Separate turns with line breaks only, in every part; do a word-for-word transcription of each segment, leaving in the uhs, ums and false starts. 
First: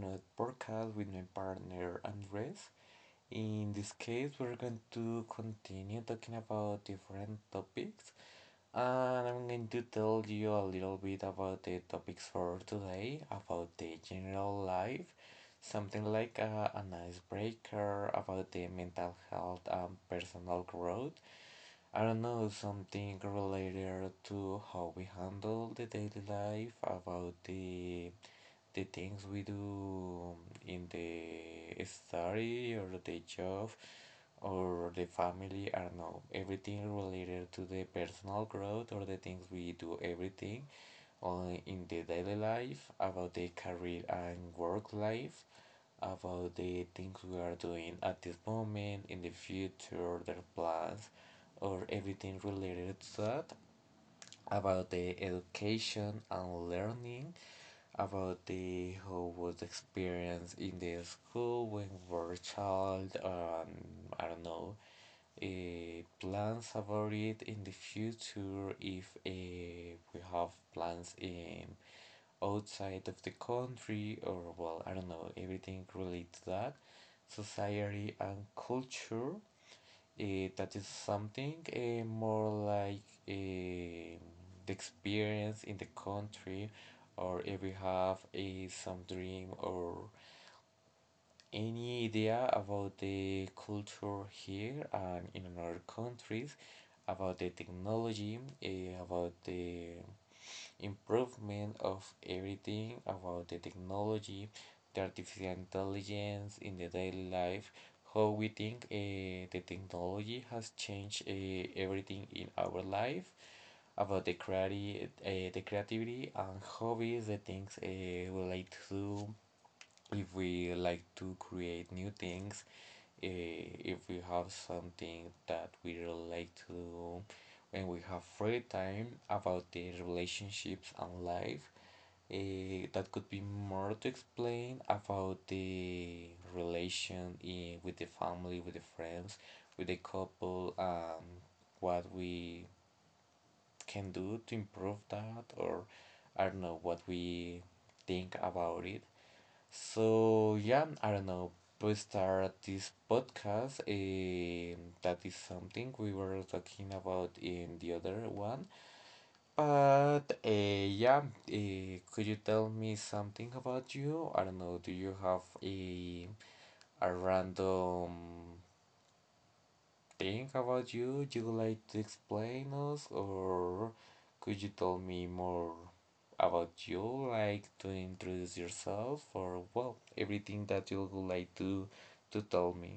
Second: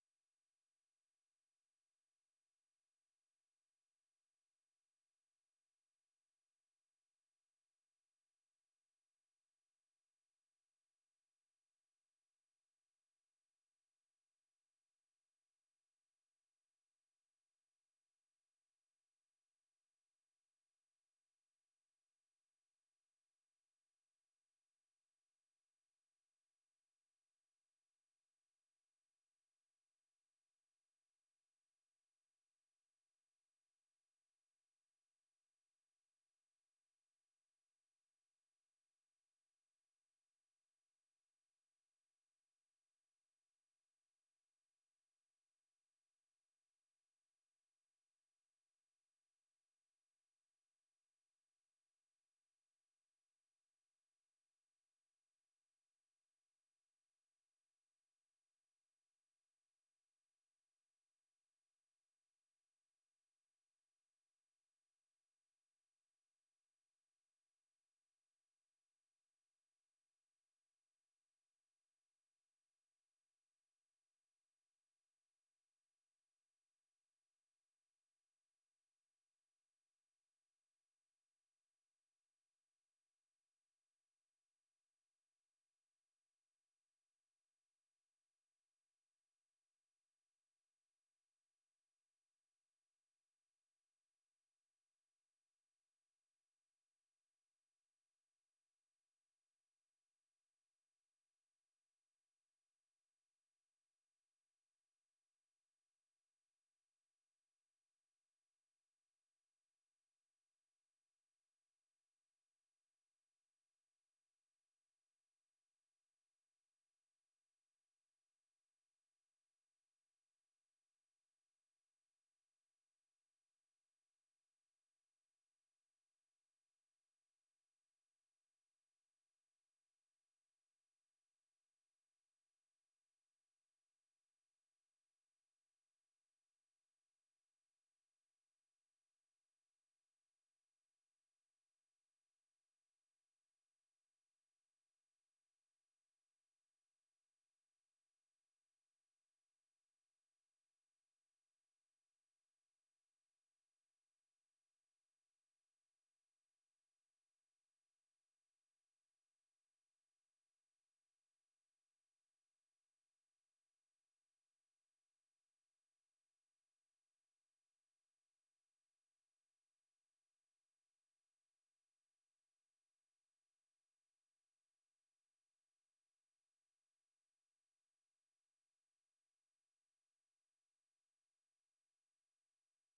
another podcast with my partner Andres. In this case, we're going to continue talking about different topics, and I'm going to tell you a little bit about the topics for today, about the general life, something like a, an icebreaker, about the mental health and personal growth. I don't know, something related to how we handle the daily life, about the the things we do in the study or the job or the family. I don't know, everything related to the personal growth or the things we do, everything on in the daily life, about the career and work life, about the things we are doing at this moment, in the future their plans or everything related to that, about the education and learning, about the how was the experience in the school when we were a child. um, I don't know, uh, plans about it in the future if uh, we have plans in outside of the country, or well, I don't know, everything related to that. Society and culture. Eh, that is something eh, more like eh, the experience in the country, or if we have a some dream or any idea about the culture here and in other countries, about the technology, eh, about the improvement of everything about the technology, the artificial intelligence in the daily life, how we think eh, the technology has changed eh, everything in our life, about the creati- eh, the creativity and hobbies, the things eh, we like to do, if we like to create new things, eh, if we have something that we relate to do when we have free time, about the relationships and life. Eh, that could be more to explain about the relation in, with the family, with the friends, with the couple, and what we can do to improve that, or I don't know what we think about it. So yeah, I don't know. We start this podcast. Um, that is something we were talking about in the other one. But uh, yeah, uh, could you tell me something about you? I don't know. Do you have a a random think about you you would like to explain us, or could you tell me more about you? Like to introduce yourself, or well, everything that you would like to to tell me.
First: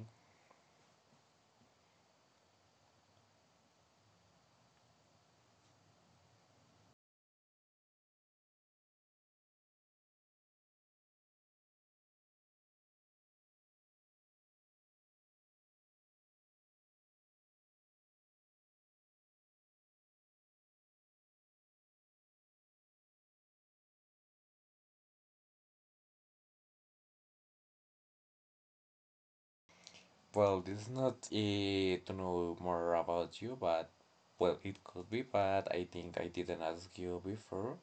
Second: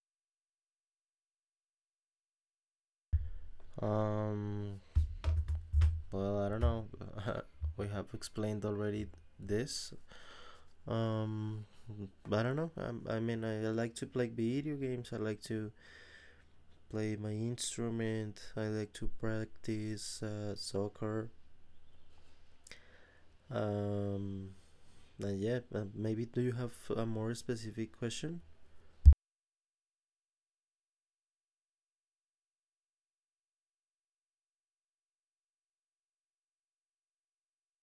Um, well, I don't know. we have explained already this. Um, I don't know. I, I mean, I, I like to play video games. I like to play my instrument. I like to practice uh, soccer. Um, and yeah, uh, maybe do you have a more specific question?
Well, this is not uh, to know more about you, but well, it could be. But I think I didn't ask you before.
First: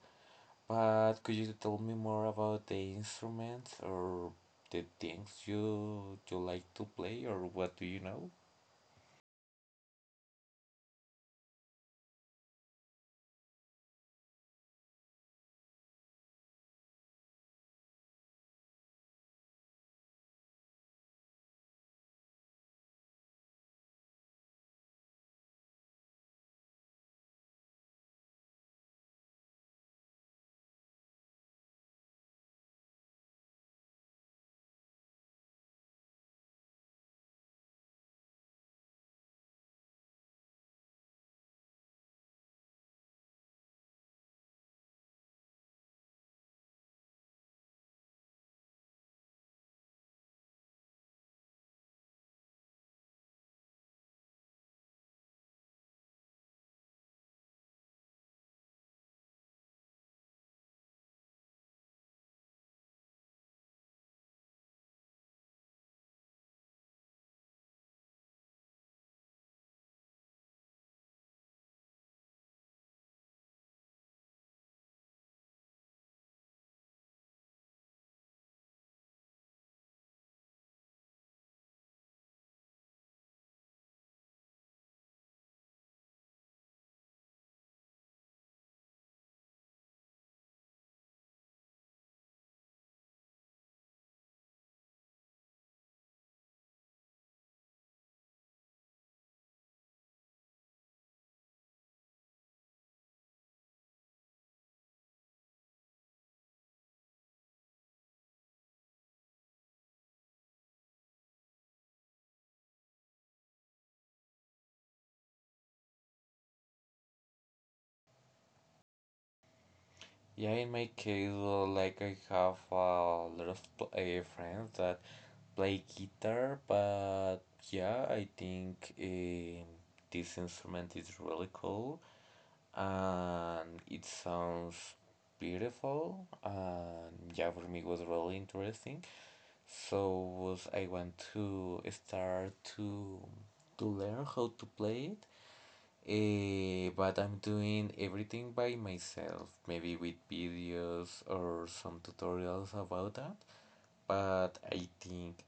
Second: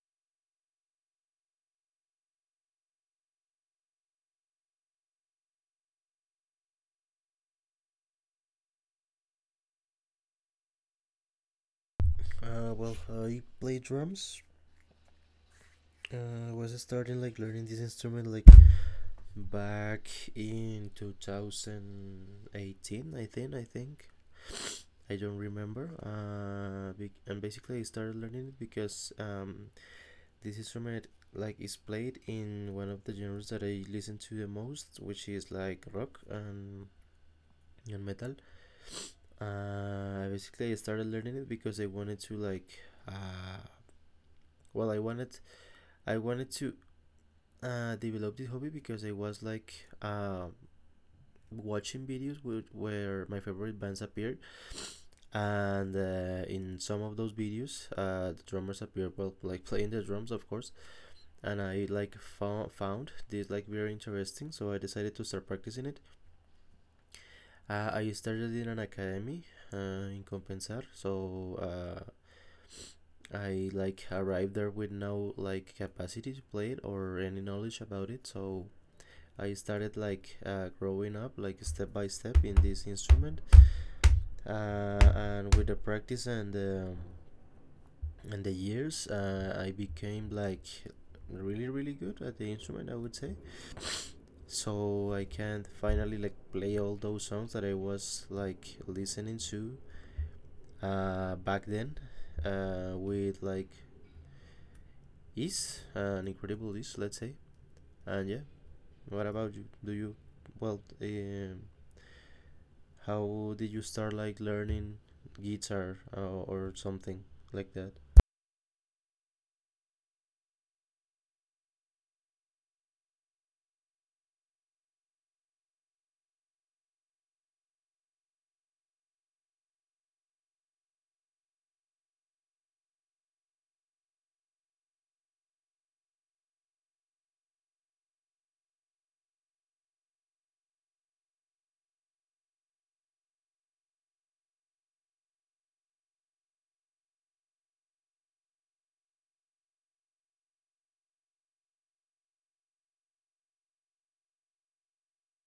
But could you tell me more about the instruments or the things you you like to play, or what do you know?
Uh, well, I play drums. Uh, I was starting like learning this instrument like back in two thousand eighteen, I think. I think I don't remember. Uh, and basically, I started learning it because um, this instrument like is played in one of the genres that I listen to the most, which is like rock and and metal. Uh, basically, I started learning it because I wanted to like. Uh, well, I wanted I wanted to uh, develop this hobby because I was like uh, watching videos with, where my favorite bands appeared and uh, in some of those videos uh, the drummers appear well like playing the drums, of course, and I like fo- found this like very interesting, so I decided to start practicing it. uh, I started in an academy, uh, in Compensar, so uh, I like arrived there with no like capacity to play it or any knowledge about it. So I started like uh, growing up, like step by step, in this instrument, uh, and with the practice and um, and the years uh, I became like really really good at the instrument, I would say, so I can finally like play all those songs that I was like listening to uh, back then uh, with like ease, uh, an incredible ease, let's say. And yeah, what about you? Do you well um, how did you start like learning guitar uh, or something like that?
Yeah, in my case, well, like I have a lot of pl uh, friends that play guitar, but yeah, I think um this instrument is really cool and it sounds beautiful. And yeah, for me, it was really interesting. So was I want to start to to learn how to play it. Eh, but I'm doing everything by myself, maybe with videos or some tutorials about that. But I think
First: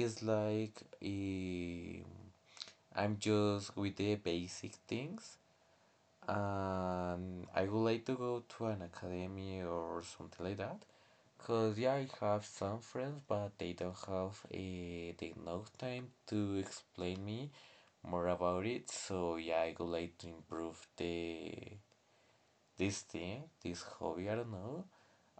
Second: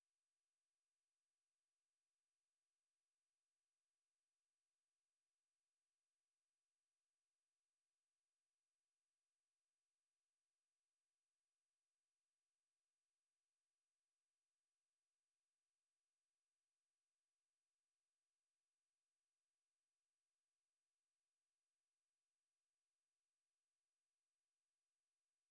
it's like eh, I'm just with the basic things, and I would like to go to an academy or something like that. Because, yeah, I have some friends, but they don't have eh, the enough time to explain me more about it. So, yeah, I would like to improve the this thing, this hobby, I don't know.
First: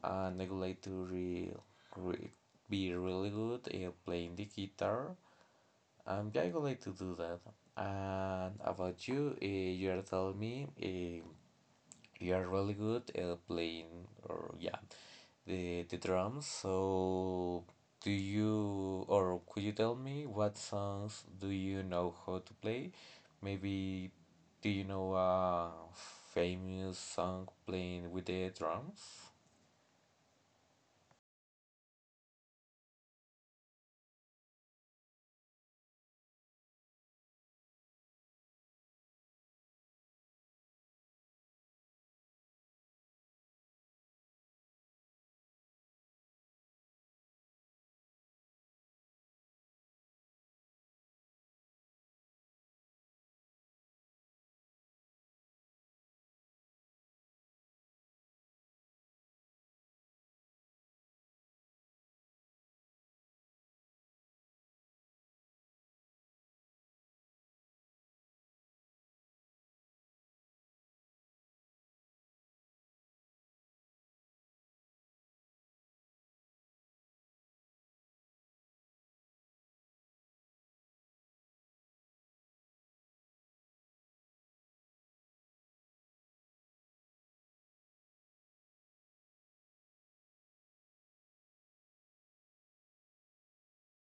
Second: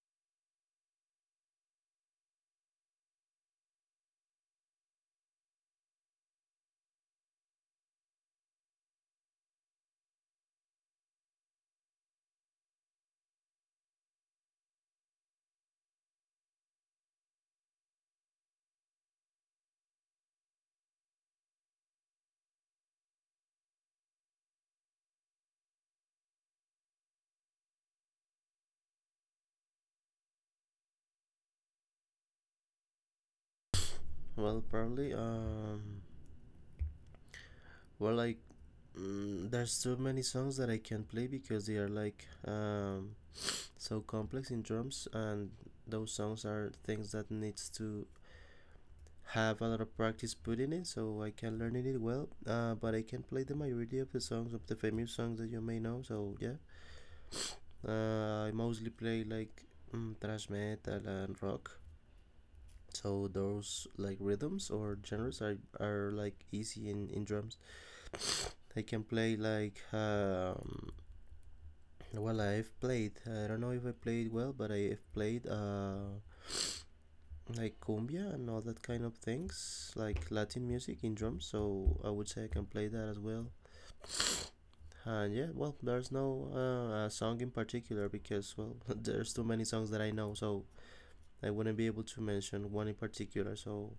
And I would like to re, re, be really good at playing the guitar. Um, yeah, I would like to do that. And about you, uh, you are telling me eh, you are really good at playing, or yeah, the the drums. So do you, or could you tell me what songs do you know how to play? Maybe do you know a famous song playing with the drums?
Well probably um well I Mm, there's so many songs that I can play because they are like um, so complex in drums, and those songs are things that needs to have a lot of practice put in it, so I can learn it well. Uh, but I can play the majority of the songs of the famous songs that you may know. So yeah, uh, I mostly play like mm, thrash metal and rock. So those like rhythms or genres are, are like easy in, in drums. I can play like um, well, I've played. uh, I don't know if I played well, but I've played uh, like cumbia and all that kind of things, like Latin music in drums. So I would say I can play that as well. And yeah, well, there's no uh, a song in particular because well, there's too many songs that I know, so I wouldn't be able to mention one in particular. So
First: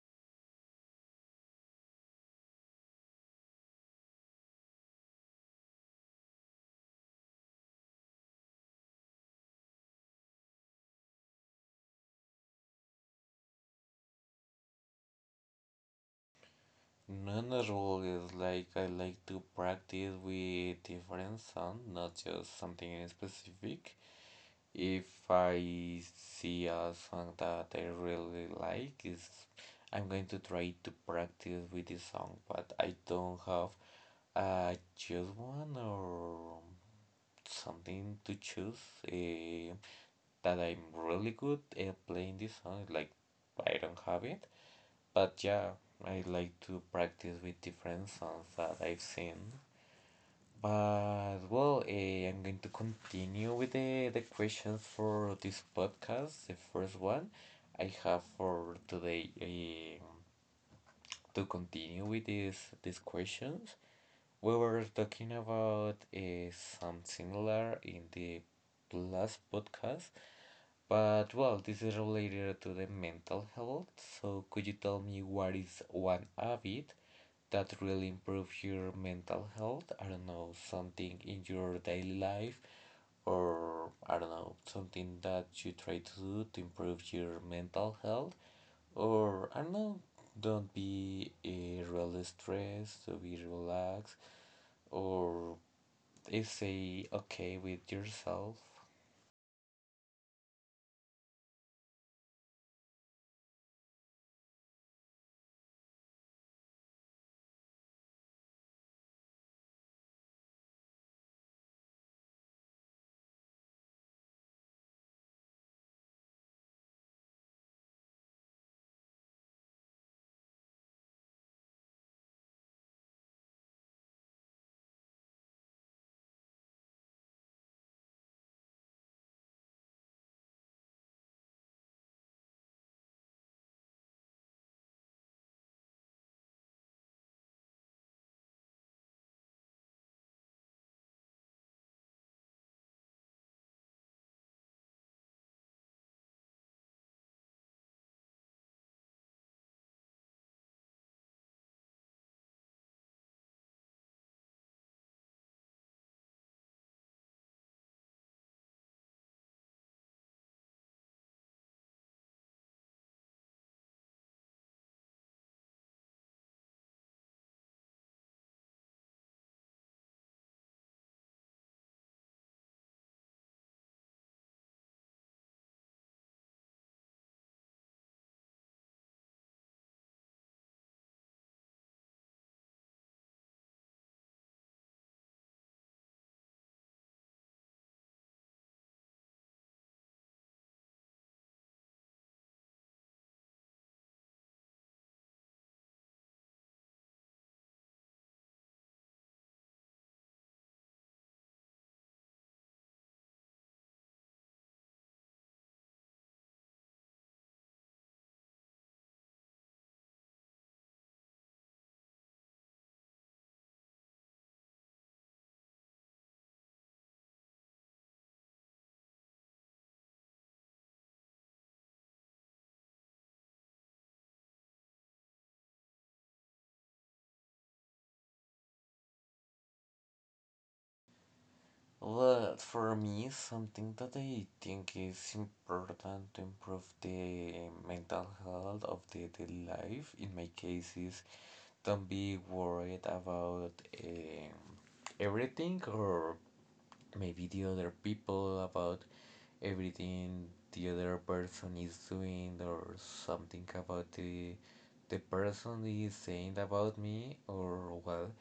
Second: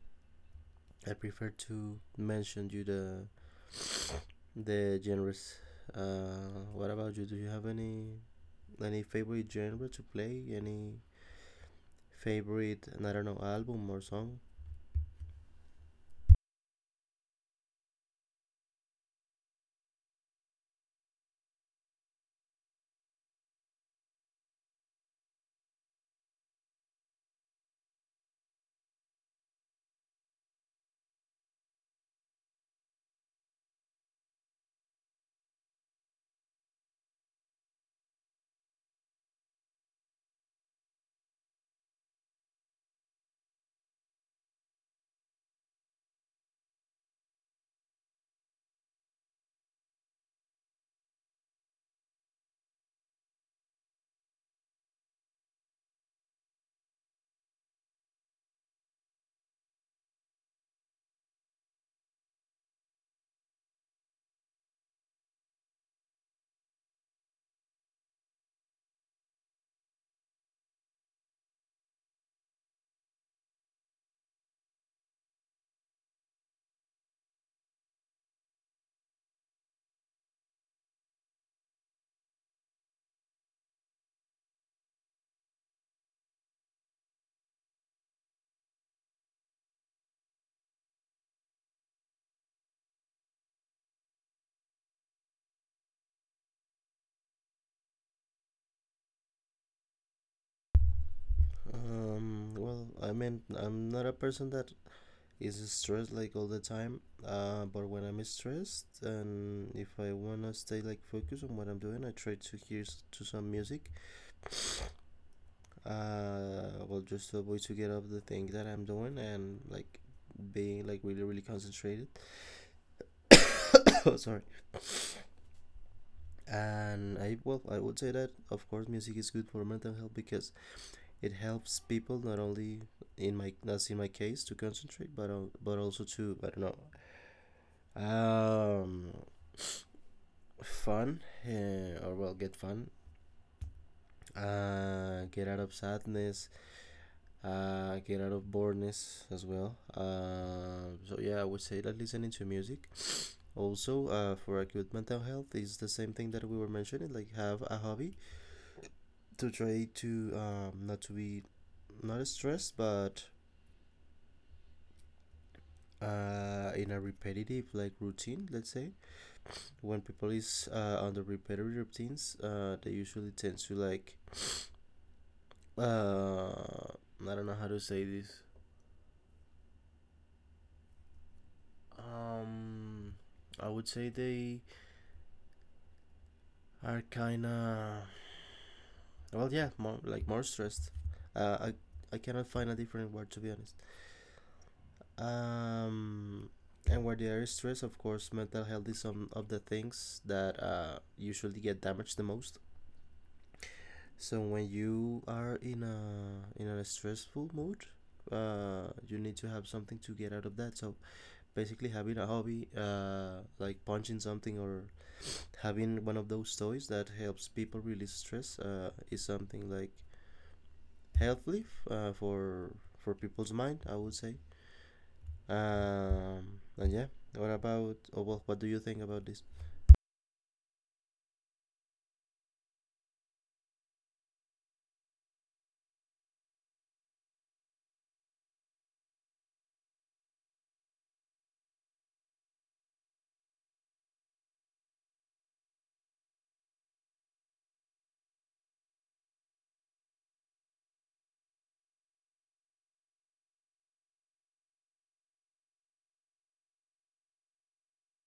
I prefer to mention you the the genres. Uh, what about you? Do you have any any favorite genre to play? Any favorite, and I don't know, album or song?
None at all. Is like I like to practice with different sound, not just something in specific. If I see a song that I really like, is I'm going to try to practice with this song, but I don't have a choose one or something to choose eh, that I'm really good at playing this song. Like I don't have it, but yeah, I like to practice with different songs that I've seen. But well, eh, I'm going to continue with the, the questions for this podcast. The first one I have for today eh, to continue with these these questions. We were talking about eh, some similar in the last podcast, but well, this is related to the mental health. So could you tell me what is one habit that really improve your mental health? I don't know, something in your daily life, or I don't know, something that you try to do to improve your mental health, or I don't know, don't be uh, really stressed, so be relaxed, or eh, say okay with yourself.
Um, well, I mean, I'm not a person that is stressed like all the time, uh, but when I'm stressed and if I wanna stay like focused on what I'm doing, I try to hear s- to some music. Uh, well, just to avoid to get off the thing that I'm doing and like being like really really concentrated. Oh, sorry. And I, well, I would say that of course music is good for mental health because it helps people not only in my that's in my case to concentrate, but al- but also to, I don't know, um fun, eh, or well, get fun, uh get out of sadness, uh get out of boredness as well. Uh so yeah, I would say that listening to music, also uh for a good mental health, is the same thing that we were mentioning, like have a hobby to try to um not to be not stressed but uh, in a repetitive like routine, let's say. When people is uh, on the repetitive routines, uh, they usually tend to like uh, I don't know how to say this. um, I would say they are kind of well, yeah, more like more stressed. uh, I, I cannot find a different word, to be honest. um, and where there is stress, of course mental health is some of the things that uh, usually get damaged the most. So when you are in a in a stressful mood, uh, you need to have something to get out of that. So basically, having a hobby, uh, like punching something or having one of those toys that helps people release stress, uh, is something like healthy, f- uh, for for people's mind, I would say. Um, and yeah, what about? Or well, what do you think about this?
But for me, something that I think is important to improve the mental health of the daily life, in my case, is don't be worried about um, everything, or maybe the other people, about everything the other person is doing, or something about the the person is saying about me, or well,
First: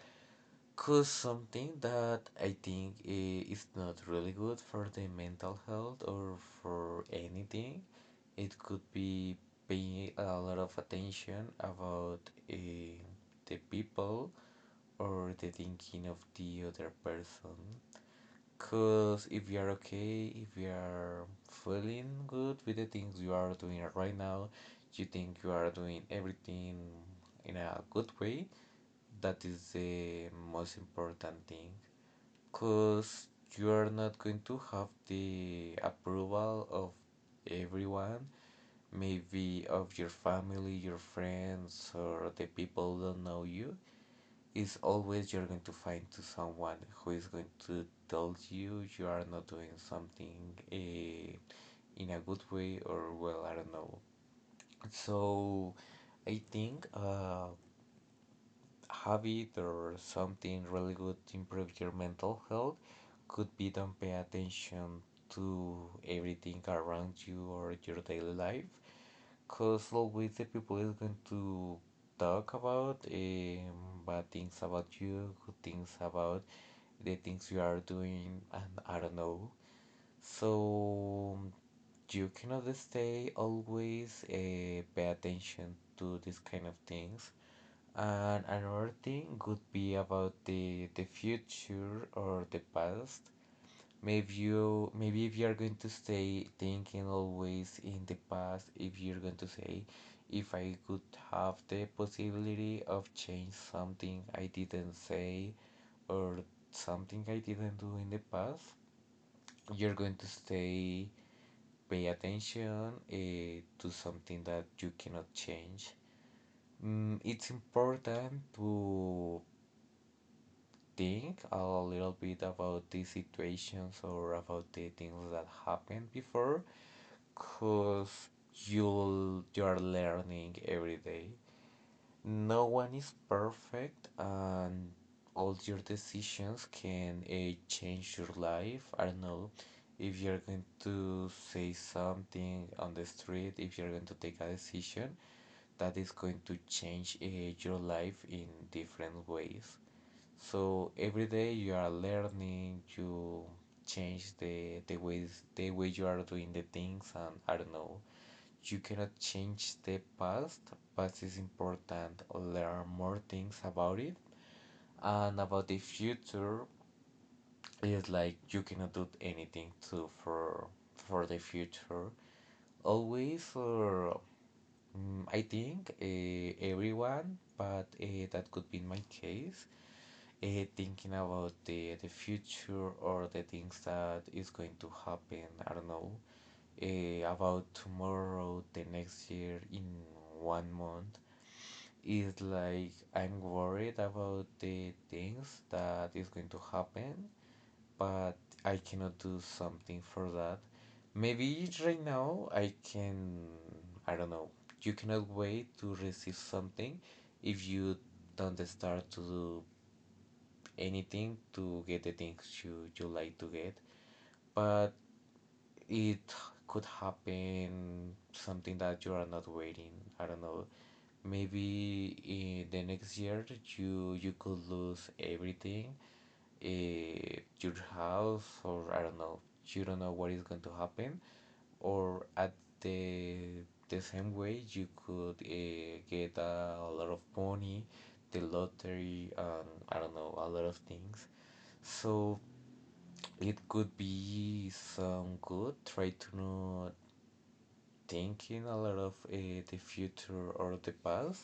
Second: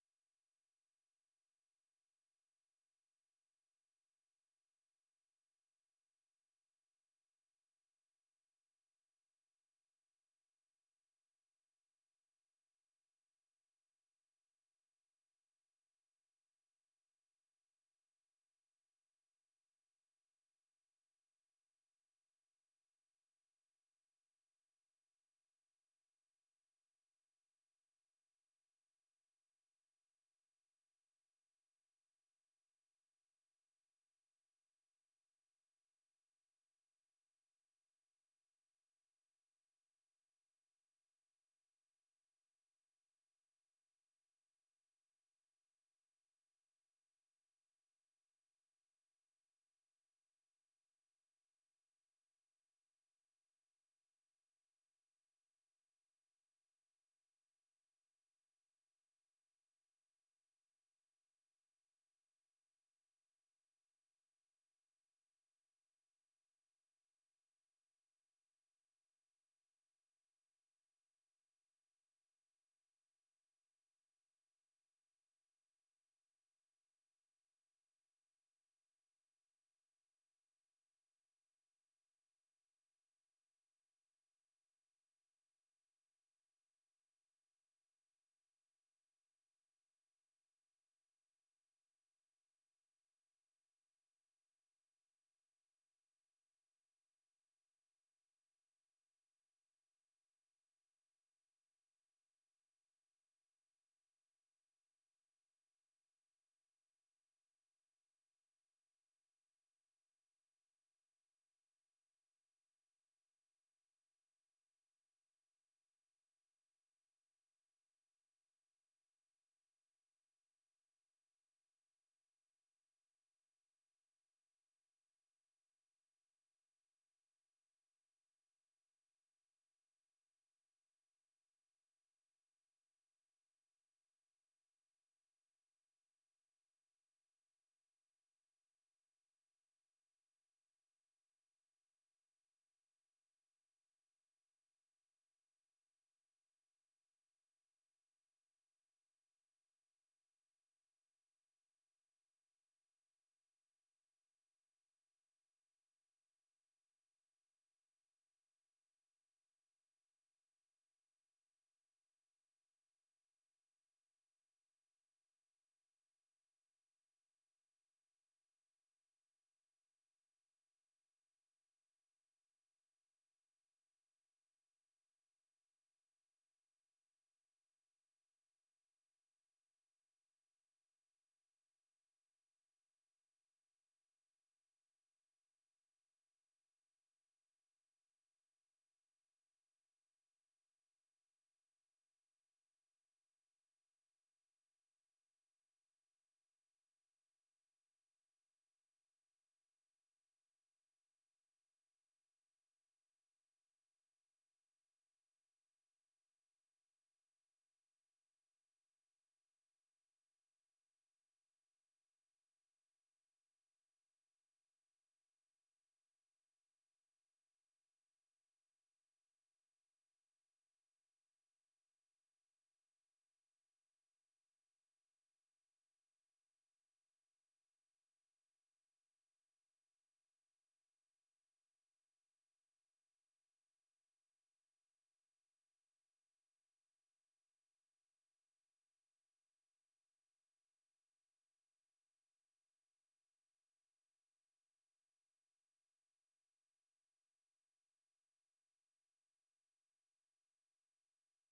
cause something that I think i- is not really good for the mental health or for anything. It could be paying a lot of attention about uh, the people or the thinking of the other person. Cause if you are okay, if you are feeling good with the things you are doing right now, you think you are doing everything in a good way, that is the most important thing, because you are not going to have the approval of everyone, maybe of your family, your friends, or the people who don't know you. It's always you're going to find to someone who is going to tell you you are not doing something uh, in a good way or well, I don't know. So I think uh, habit or something really good to improve your mental health could be don't pay attention to everything around you or your daily life, because always the people is going to talk about um, bad things about you, good things about the things you are doing, and I don't know. So you cannot stay always uh, pay attention to these kind of things. And another thing could be about the the future or the past. Maybe you, maybe if you're going to stay thinking always in the past, if you're going to say, if I could have the possibility of change something I didn't say, or something I didn't do in the past, you're going to stay pay attention eh, to something that you cannot change. Mm, it's important to think a little bit about these situations, or about the things that happened before, because you you're learning every day. No one is perfect, and all your decisions can uh, change your life. I don't know, if you're going to say something on the street, if you're going to take a decision that is going to change uh, your life in different ways. So every day you are learning, you change the the ways, the way you are doing the things, and I don't know. You cannot change the past, but it's important learn more things about it. And about the future, it's like you cannot do anything to for for the future. Always or mm, I think uh, everyone, but uh, that could be my case. uh, Thinking about the, the future or the things that is going to happen, I don't know. Eh, about tomorrow, the next year, in one month, is like I'm worried about the things that is going to happen, but I cannot do something for that. Maybe right now I can, I don't know, you cannot wait to receive something if you don't start to do anything to get the things you, you like to get, but it could happen something that you are not waiting. I don't know. Maybe in the next year you you could lose everything, eh, your house, or I don't know. You don't know what is going to happen, or at the the same way you could uh, get a, lot of money, the lottery, and I don't know, a lot of things. So it could be some good. Try to not thinking a lot of uh, the future or the past.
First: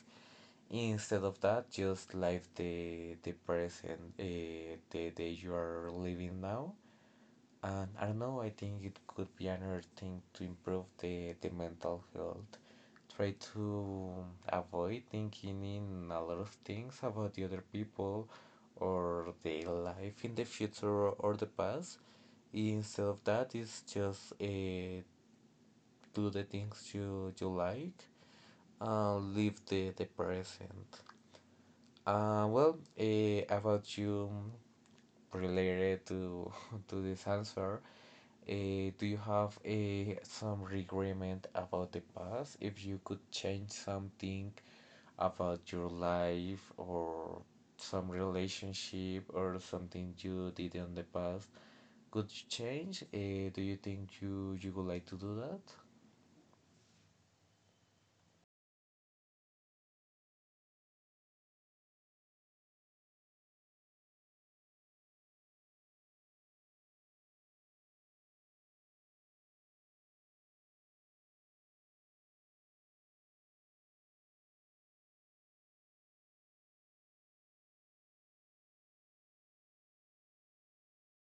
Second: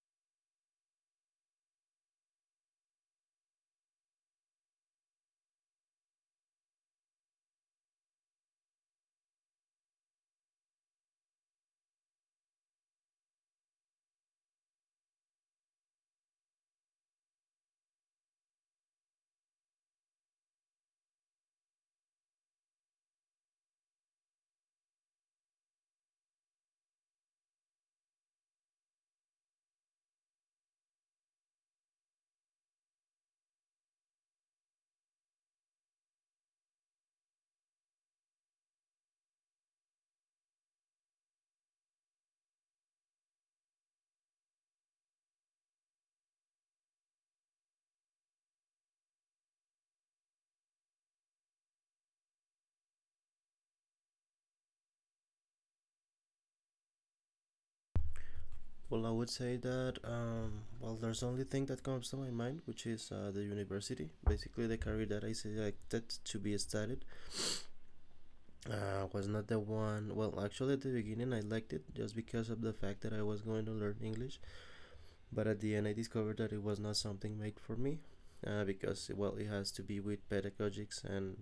Instead of that, just live the the present, uh, the day you are living now. And I don't know. I think it could be another thing to improve the the mental health. Try to avoid thinking in a lot of things about the other people or their life in the future or the past. Instead of that, it's just uh, do the things you, you like, and live the, the present. Uh, well, uh, about you related to to this answer, uh, do you have uh, some regret about the past? If you could change something about your life or some relationship or something you did in the past, could you change? Uh, do you think you you would like to do that?
Well, I would say that um, well, there's only thing that comes to my mind, which is uh, the university. Basically, the career that I selected to be studied uh, was not the one. Well, actually, at the beginning, I liked it just because of the fact that I was going to learn English. But at the end, I discovered that it was not something made for me, uh, because well, it has to be with pedagogics and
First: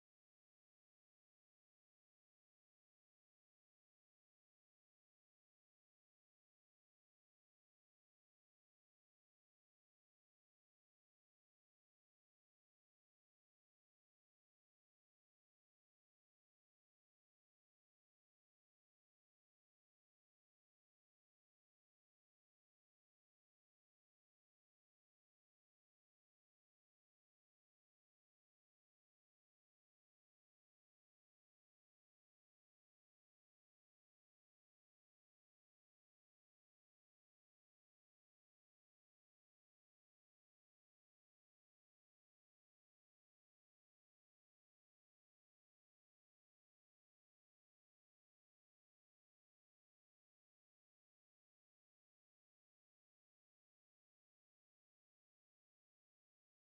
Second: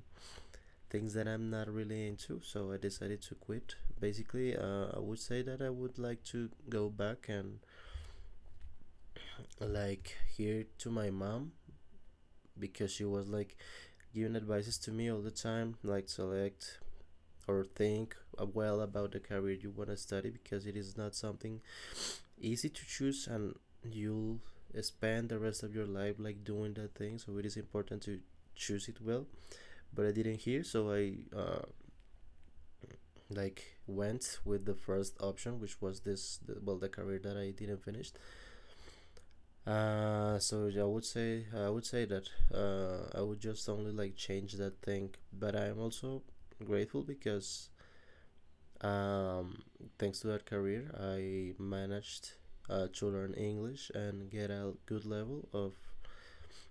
things that I'm not really into. So I decided to quit. Basically, uh, I would say that I would like to go back and like here to my mom, because she was like giving advices to me all the time, like select or think well about the career you want to study, because it is not something easy to choose, and you'll spend the rest of your life like doing that thing, so it is important to choose it well. But I didn't hear, so I, uh, like went with the first option, which was this, the, well, the career that I didn't finish. Uh, so I would say I would say that uh, I would just only like change that thing, but I am also grateful because um, thanks to that career, I managed uh, to learn English and get a good level of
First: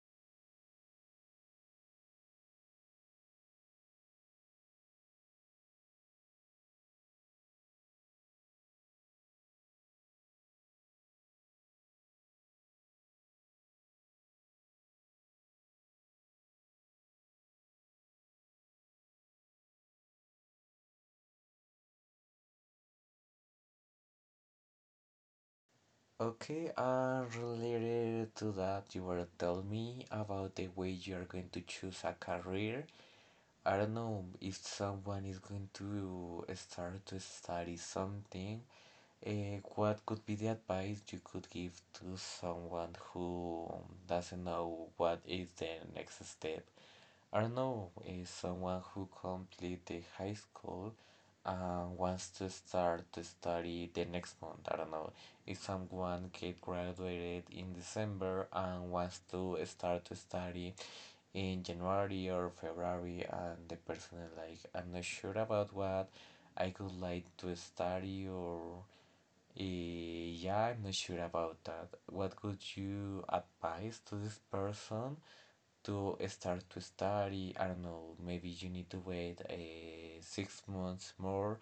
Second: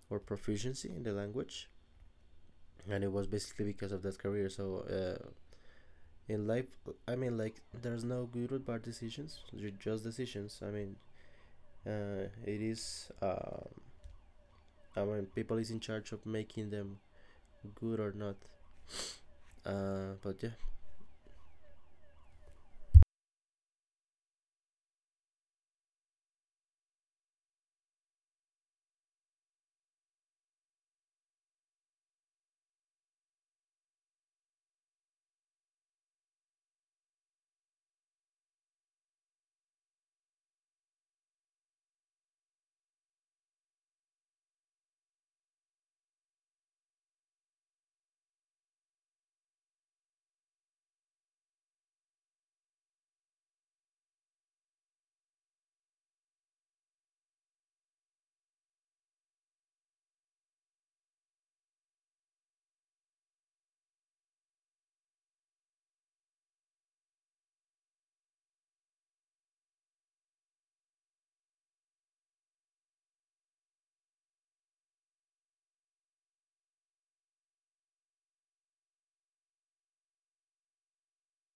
or proficiency in the language, and it was basically because of that career. So uh, in life, I mean, like there's no good or bad decisions, ju- just decisions. I mean, uh, it is. Um I mean, people is in charge of making them good or not. Uh, but yeah,
Okay, uh, related to that, you were telling me about the way you are going to choose a career. I don't know if someone is going to start to study something. Uh, what could be the advice you could give to someone who doesn't know what is the next step? Arno is someone who completed high school and wants to start to study the next month. I don't know. Is someone get graduated in December and wants to start to study in January or February. And the person is like, I'm not sure about what I could like to study or eh, yeah, I'm not sure about that. What could you advise to this person? To start to study. I don't know, maybe you need to wait uh, six months more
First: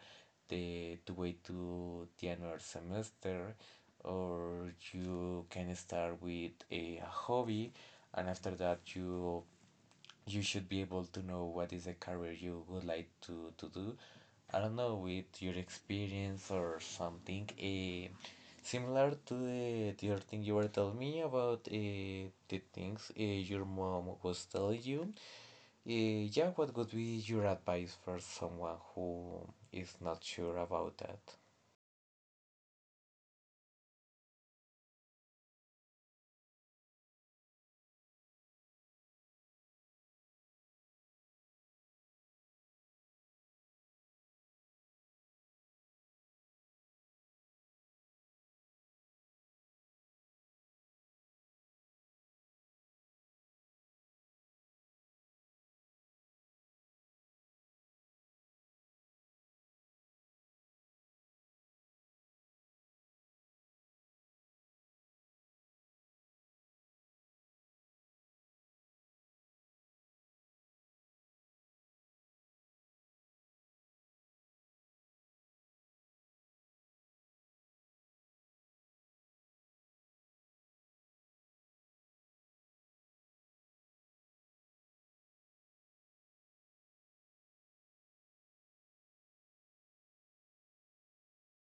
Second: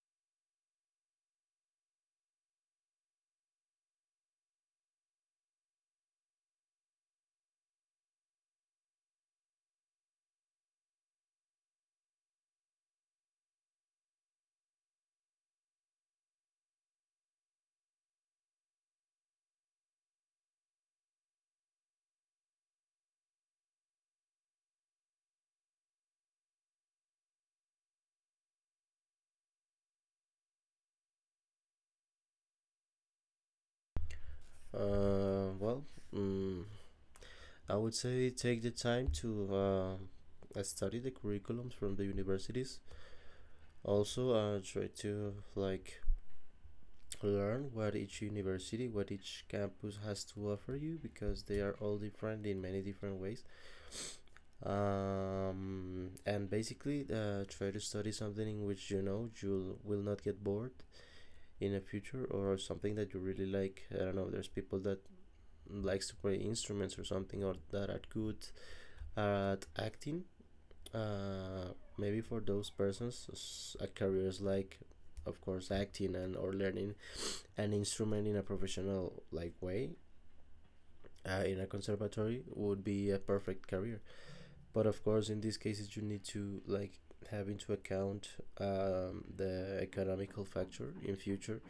the, to wait to the another semester, or you can start with a hobby, and after that you you should be able to know what is the career you would like to, to do. I don't know, with your experience or something eh, similar to the, the other thing you were telling me about eh, the things eh, your mom was telling you. Eh, yeah, what would be your advice for someone who is not sure about that?
uh, well, mm, I would say take the time to uh, study the curriculums from the universities. Also, uh, try to like learn what each university, what each campus has to offer you, because they are all different in many different ways. Um, and basically, uh, try to study something in which you know you will not get bored in the future, or something that you really like. I don't know, there's people that likes to play instruments or something, or that are good at acting. uh, Maybe for those persons a career is like, of course, acting, and or learning an instrument in a professional like way, uh, in a conservatory, would be a perfect career. But of course, in these cases, you need to like have into account um, the economical factor in future.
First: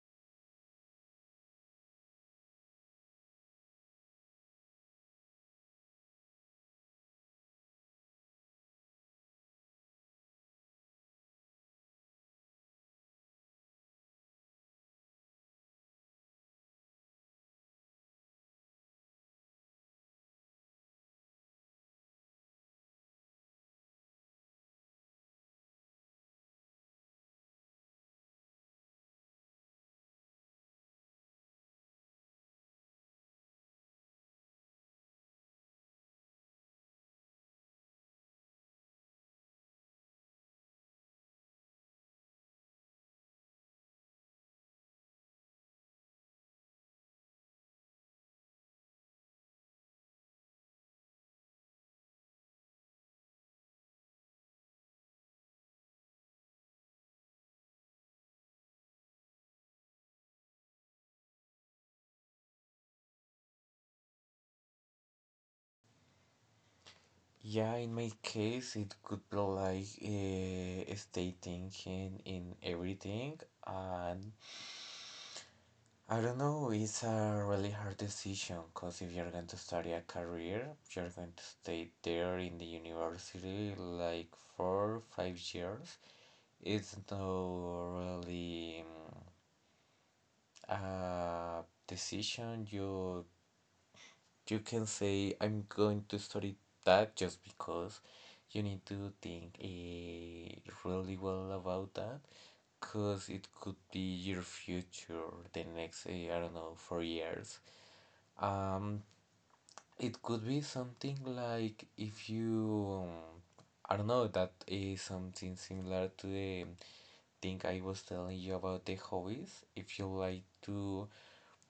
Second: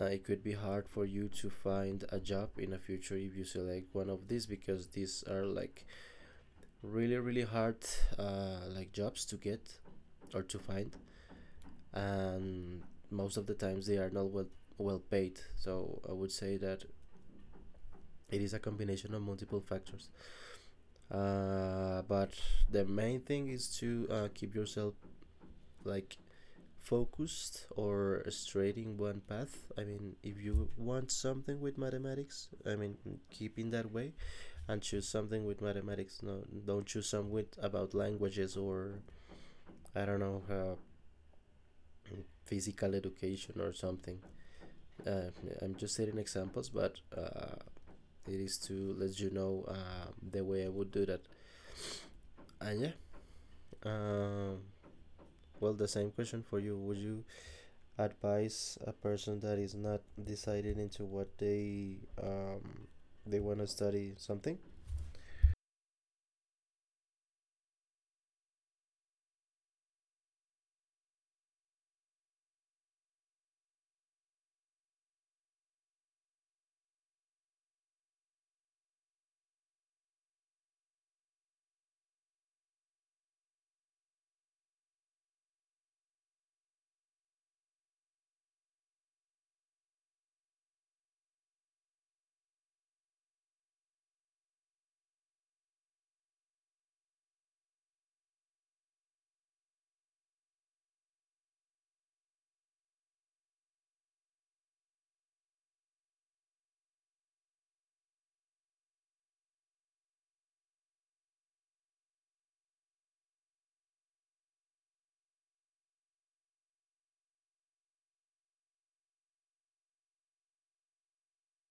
uh, It could be hard for you to find a job in the future if you select one of these, because these are like really really hard, uh, like jobs to get or to find, and most of the times they are not well well paid. So I would say that it is a combination of multiple factors, uh, but the main thing is to uh, keep yourself like focused or straight in one path. I mean, if you want something with mathematics, I mean, keep in that way and choose something with mathematics. No, don't choose some with about languages or I don't know, uh, physical education or something. Uh, I'm just setting examples, but uh, it is to let you know uh, the way I would do that. And yeah, um, well, the same question for you. Would you advise a person that is not decided into what they, um, they want to study something?
Yeah, in my case, it could be like uh, stay thinking in everything and I don't know, it's a really hard decision because if you're going to study a career, you're going to stay there in the university like four, five years. It's no really mm, a decision you you can say I'm going to study that just because you need to think eh, really well about that because it could be your future the next eh, I don't know four years. Um, It could be something like if you, um, I don't know, that is something similar to the thing I was telling you about the hobbies. If you like to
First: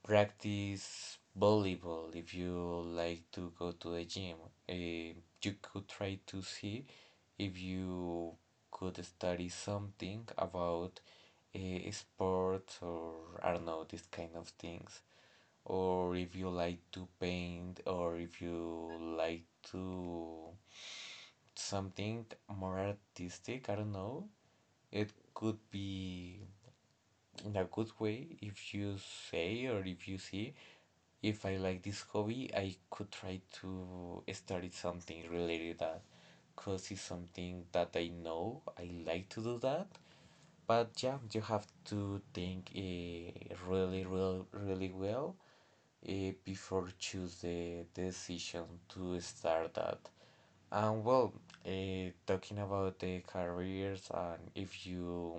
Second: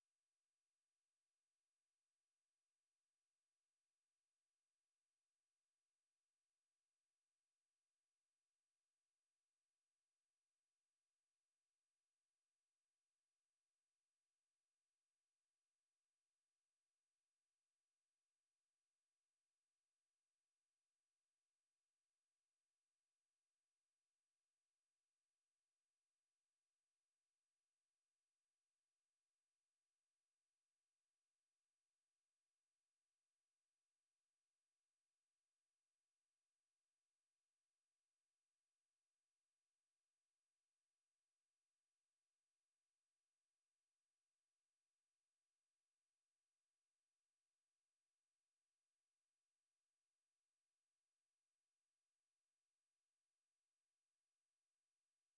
practice volleyball, if you like to go to the gym, eh, you could try to see if you could study something about eh, sports or I don't know, these kind of things, or if you like to paint or if you like to something more artistic, I don't know. It could be in a good way if you say or if you see if I like this hobby, I could try to start something related to that because it's something that I know I like to do that. But yeah, you have to think uh, really, really, really well eh, before choose the decision to start that. And well, uh, talking about the careers and if you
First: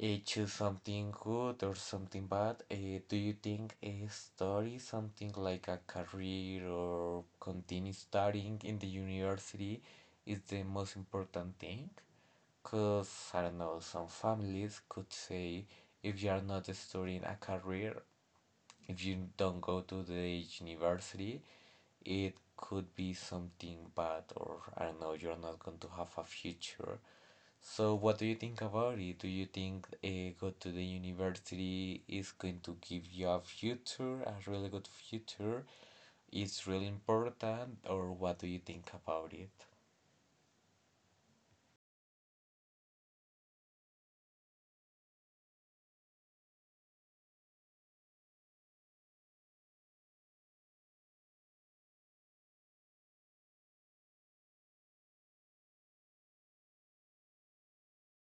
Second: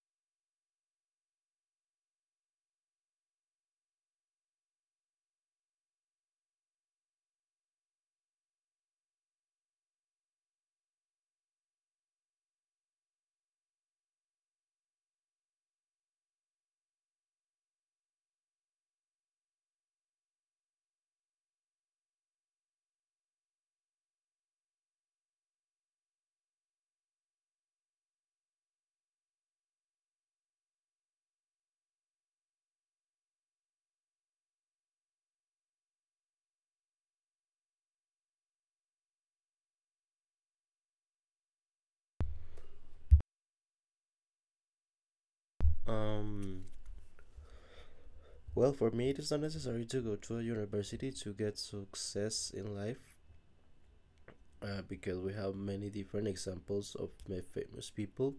eh, choose something good or something bad, eh, do you think a study something like a career or continue studying in the university is the most important thing? Because I don't know, some families could say if you are not studying a career, if you don't go to the university, it could be something bad, or I don't know, you're not going to have a future. So, what do you think about it? Do you think uh, go to the university is going to give you a future, a really good future? It's really important, or what do you think about it?
Um, well, for me, it is not necessary to go to a university to get success in life. Uh, because we have many different examples of famous people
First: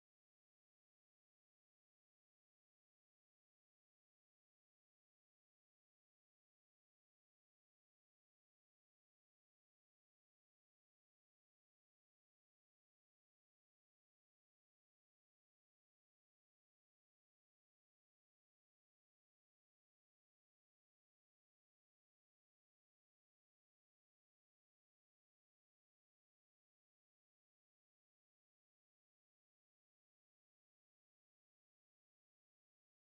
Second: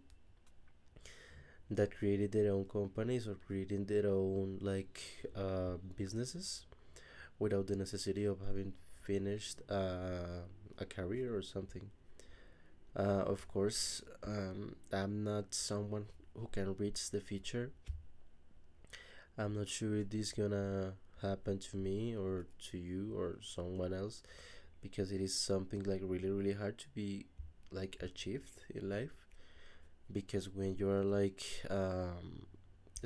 that created their own companies or creating their own like uh, businesses without the necessity of having finished uh, a career or something. Uh, of course, um, I'm not someone who can reach the future. I'm not sure if this is gonna happen to me or to you or someone else, because it is something like really really hard to be like achieved in life. Because when you are like um,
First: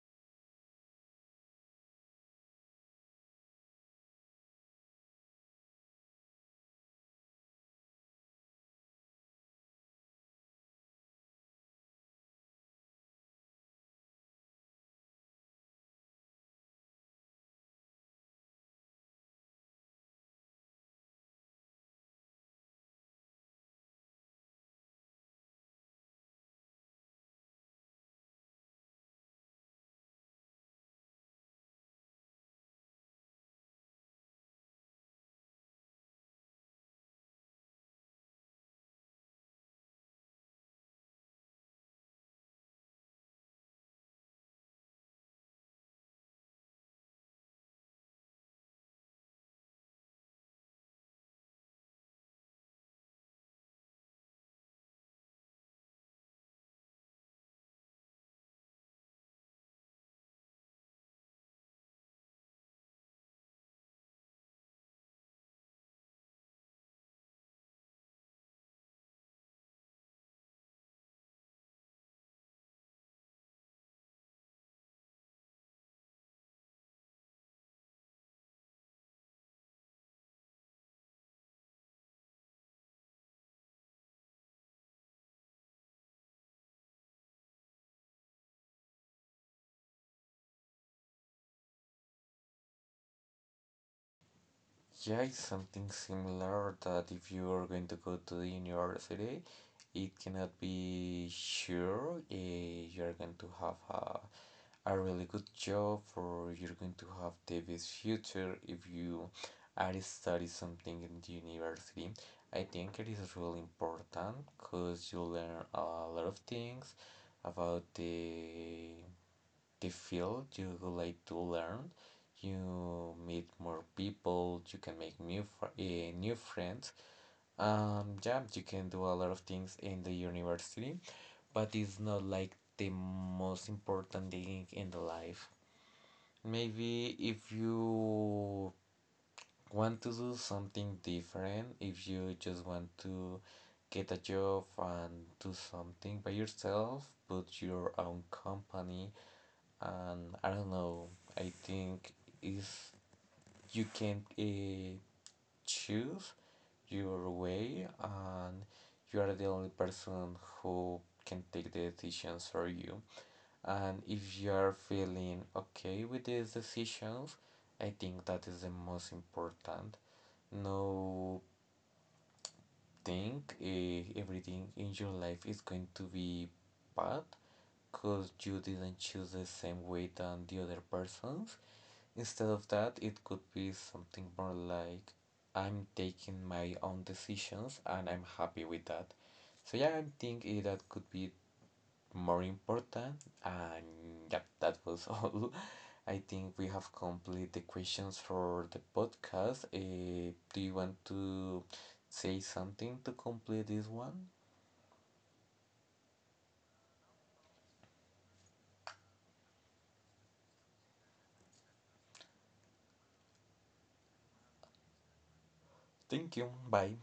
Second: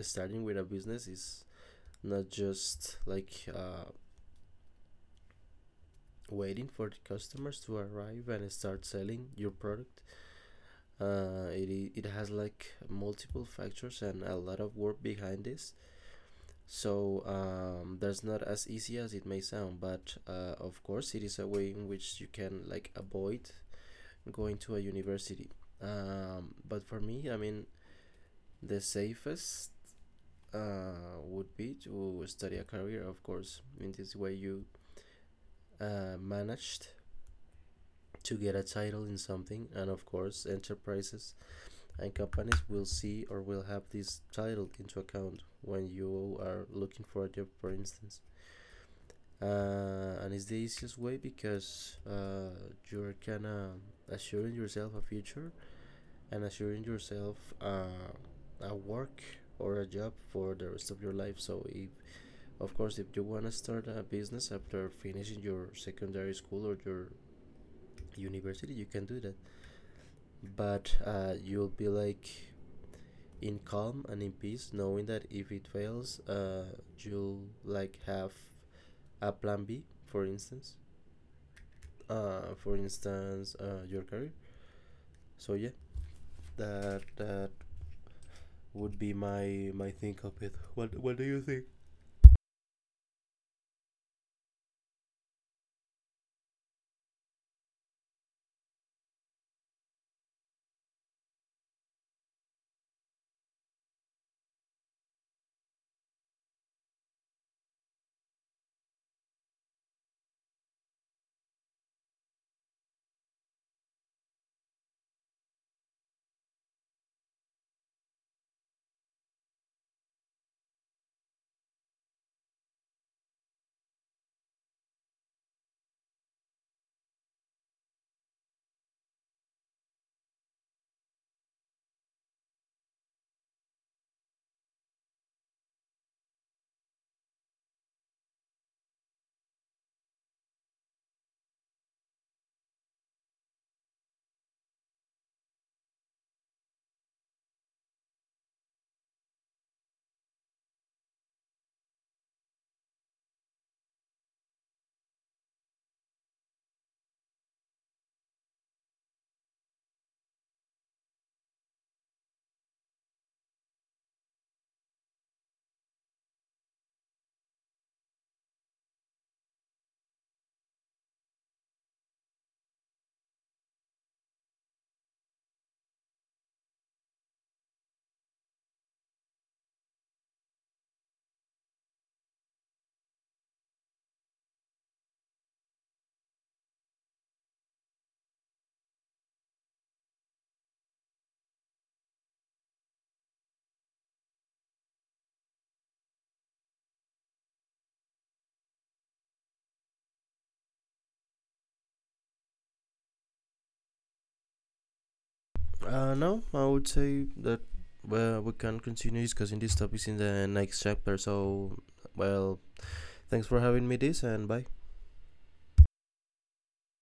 starting with a business, is not just like uh, waiting for the customers to arrive and start selling your product. Uh, it, it has like multiple factors and a lot of work behind this. So um, that's not as easy as it may sound, but uh, of course, it is a way in which you can like avoid going to a university. Um, but for me, I mean, the safest uh, would be to study a career, of course. In this way, you uh, managed to get a title in something, and of course enterprises and companies will see or will have this title into account when you are looking for a job, for instance. Uh, and it's the easiest way, because uh, you're kind of assuring yourself a future and assuring yourself uh, a work or a job for the rest of your life. So, if, of course, if you want to start a business after finishing your secondary school or your university, you can do that, but uh, you'll be like in calm and in peace knowing that if it fails, uh, you'll like have a plan B, for instance, uh, for instance uh, your career. So yeah, that that would be my my think of it. What what do you think?
Yeah, it's something similar that if you are going to go to the university, it cannot be sure uh, you're going to have a a really good job or you're going to have the best future if you are study something in the university. I think it is really important because you learn a lot of things about the the field you would like to learn. You meet more people, you can make new fr eh, new friends. Um, yeah, you can do a lot of things in the university, but it's not like the most important thing in the life. Maybe if you want to do something different, if you just want to get a job and do something by yourself, put your own company, and I don't know, I think if you can uh, choose your way and you are the only person who can take the decisions for you. And if you're feeling okay with these decisions, I think that is the most important. No think eh, everything in your life is going to be bad because you didn't choose the same way than the other persons. Instead of that, it could be something more like I'm taking my own decisions and I'm happy with that. So yeah, I think eh, that could be more important. And yeah, that was all. I think we have completed the questions for the podcast. Uh, do you want to say something to complete this one?
Uh no, I would say that well, we can continue discussing these topics in the next chapter. So well, thanks for having me this, and bye.
Thank you. Bye.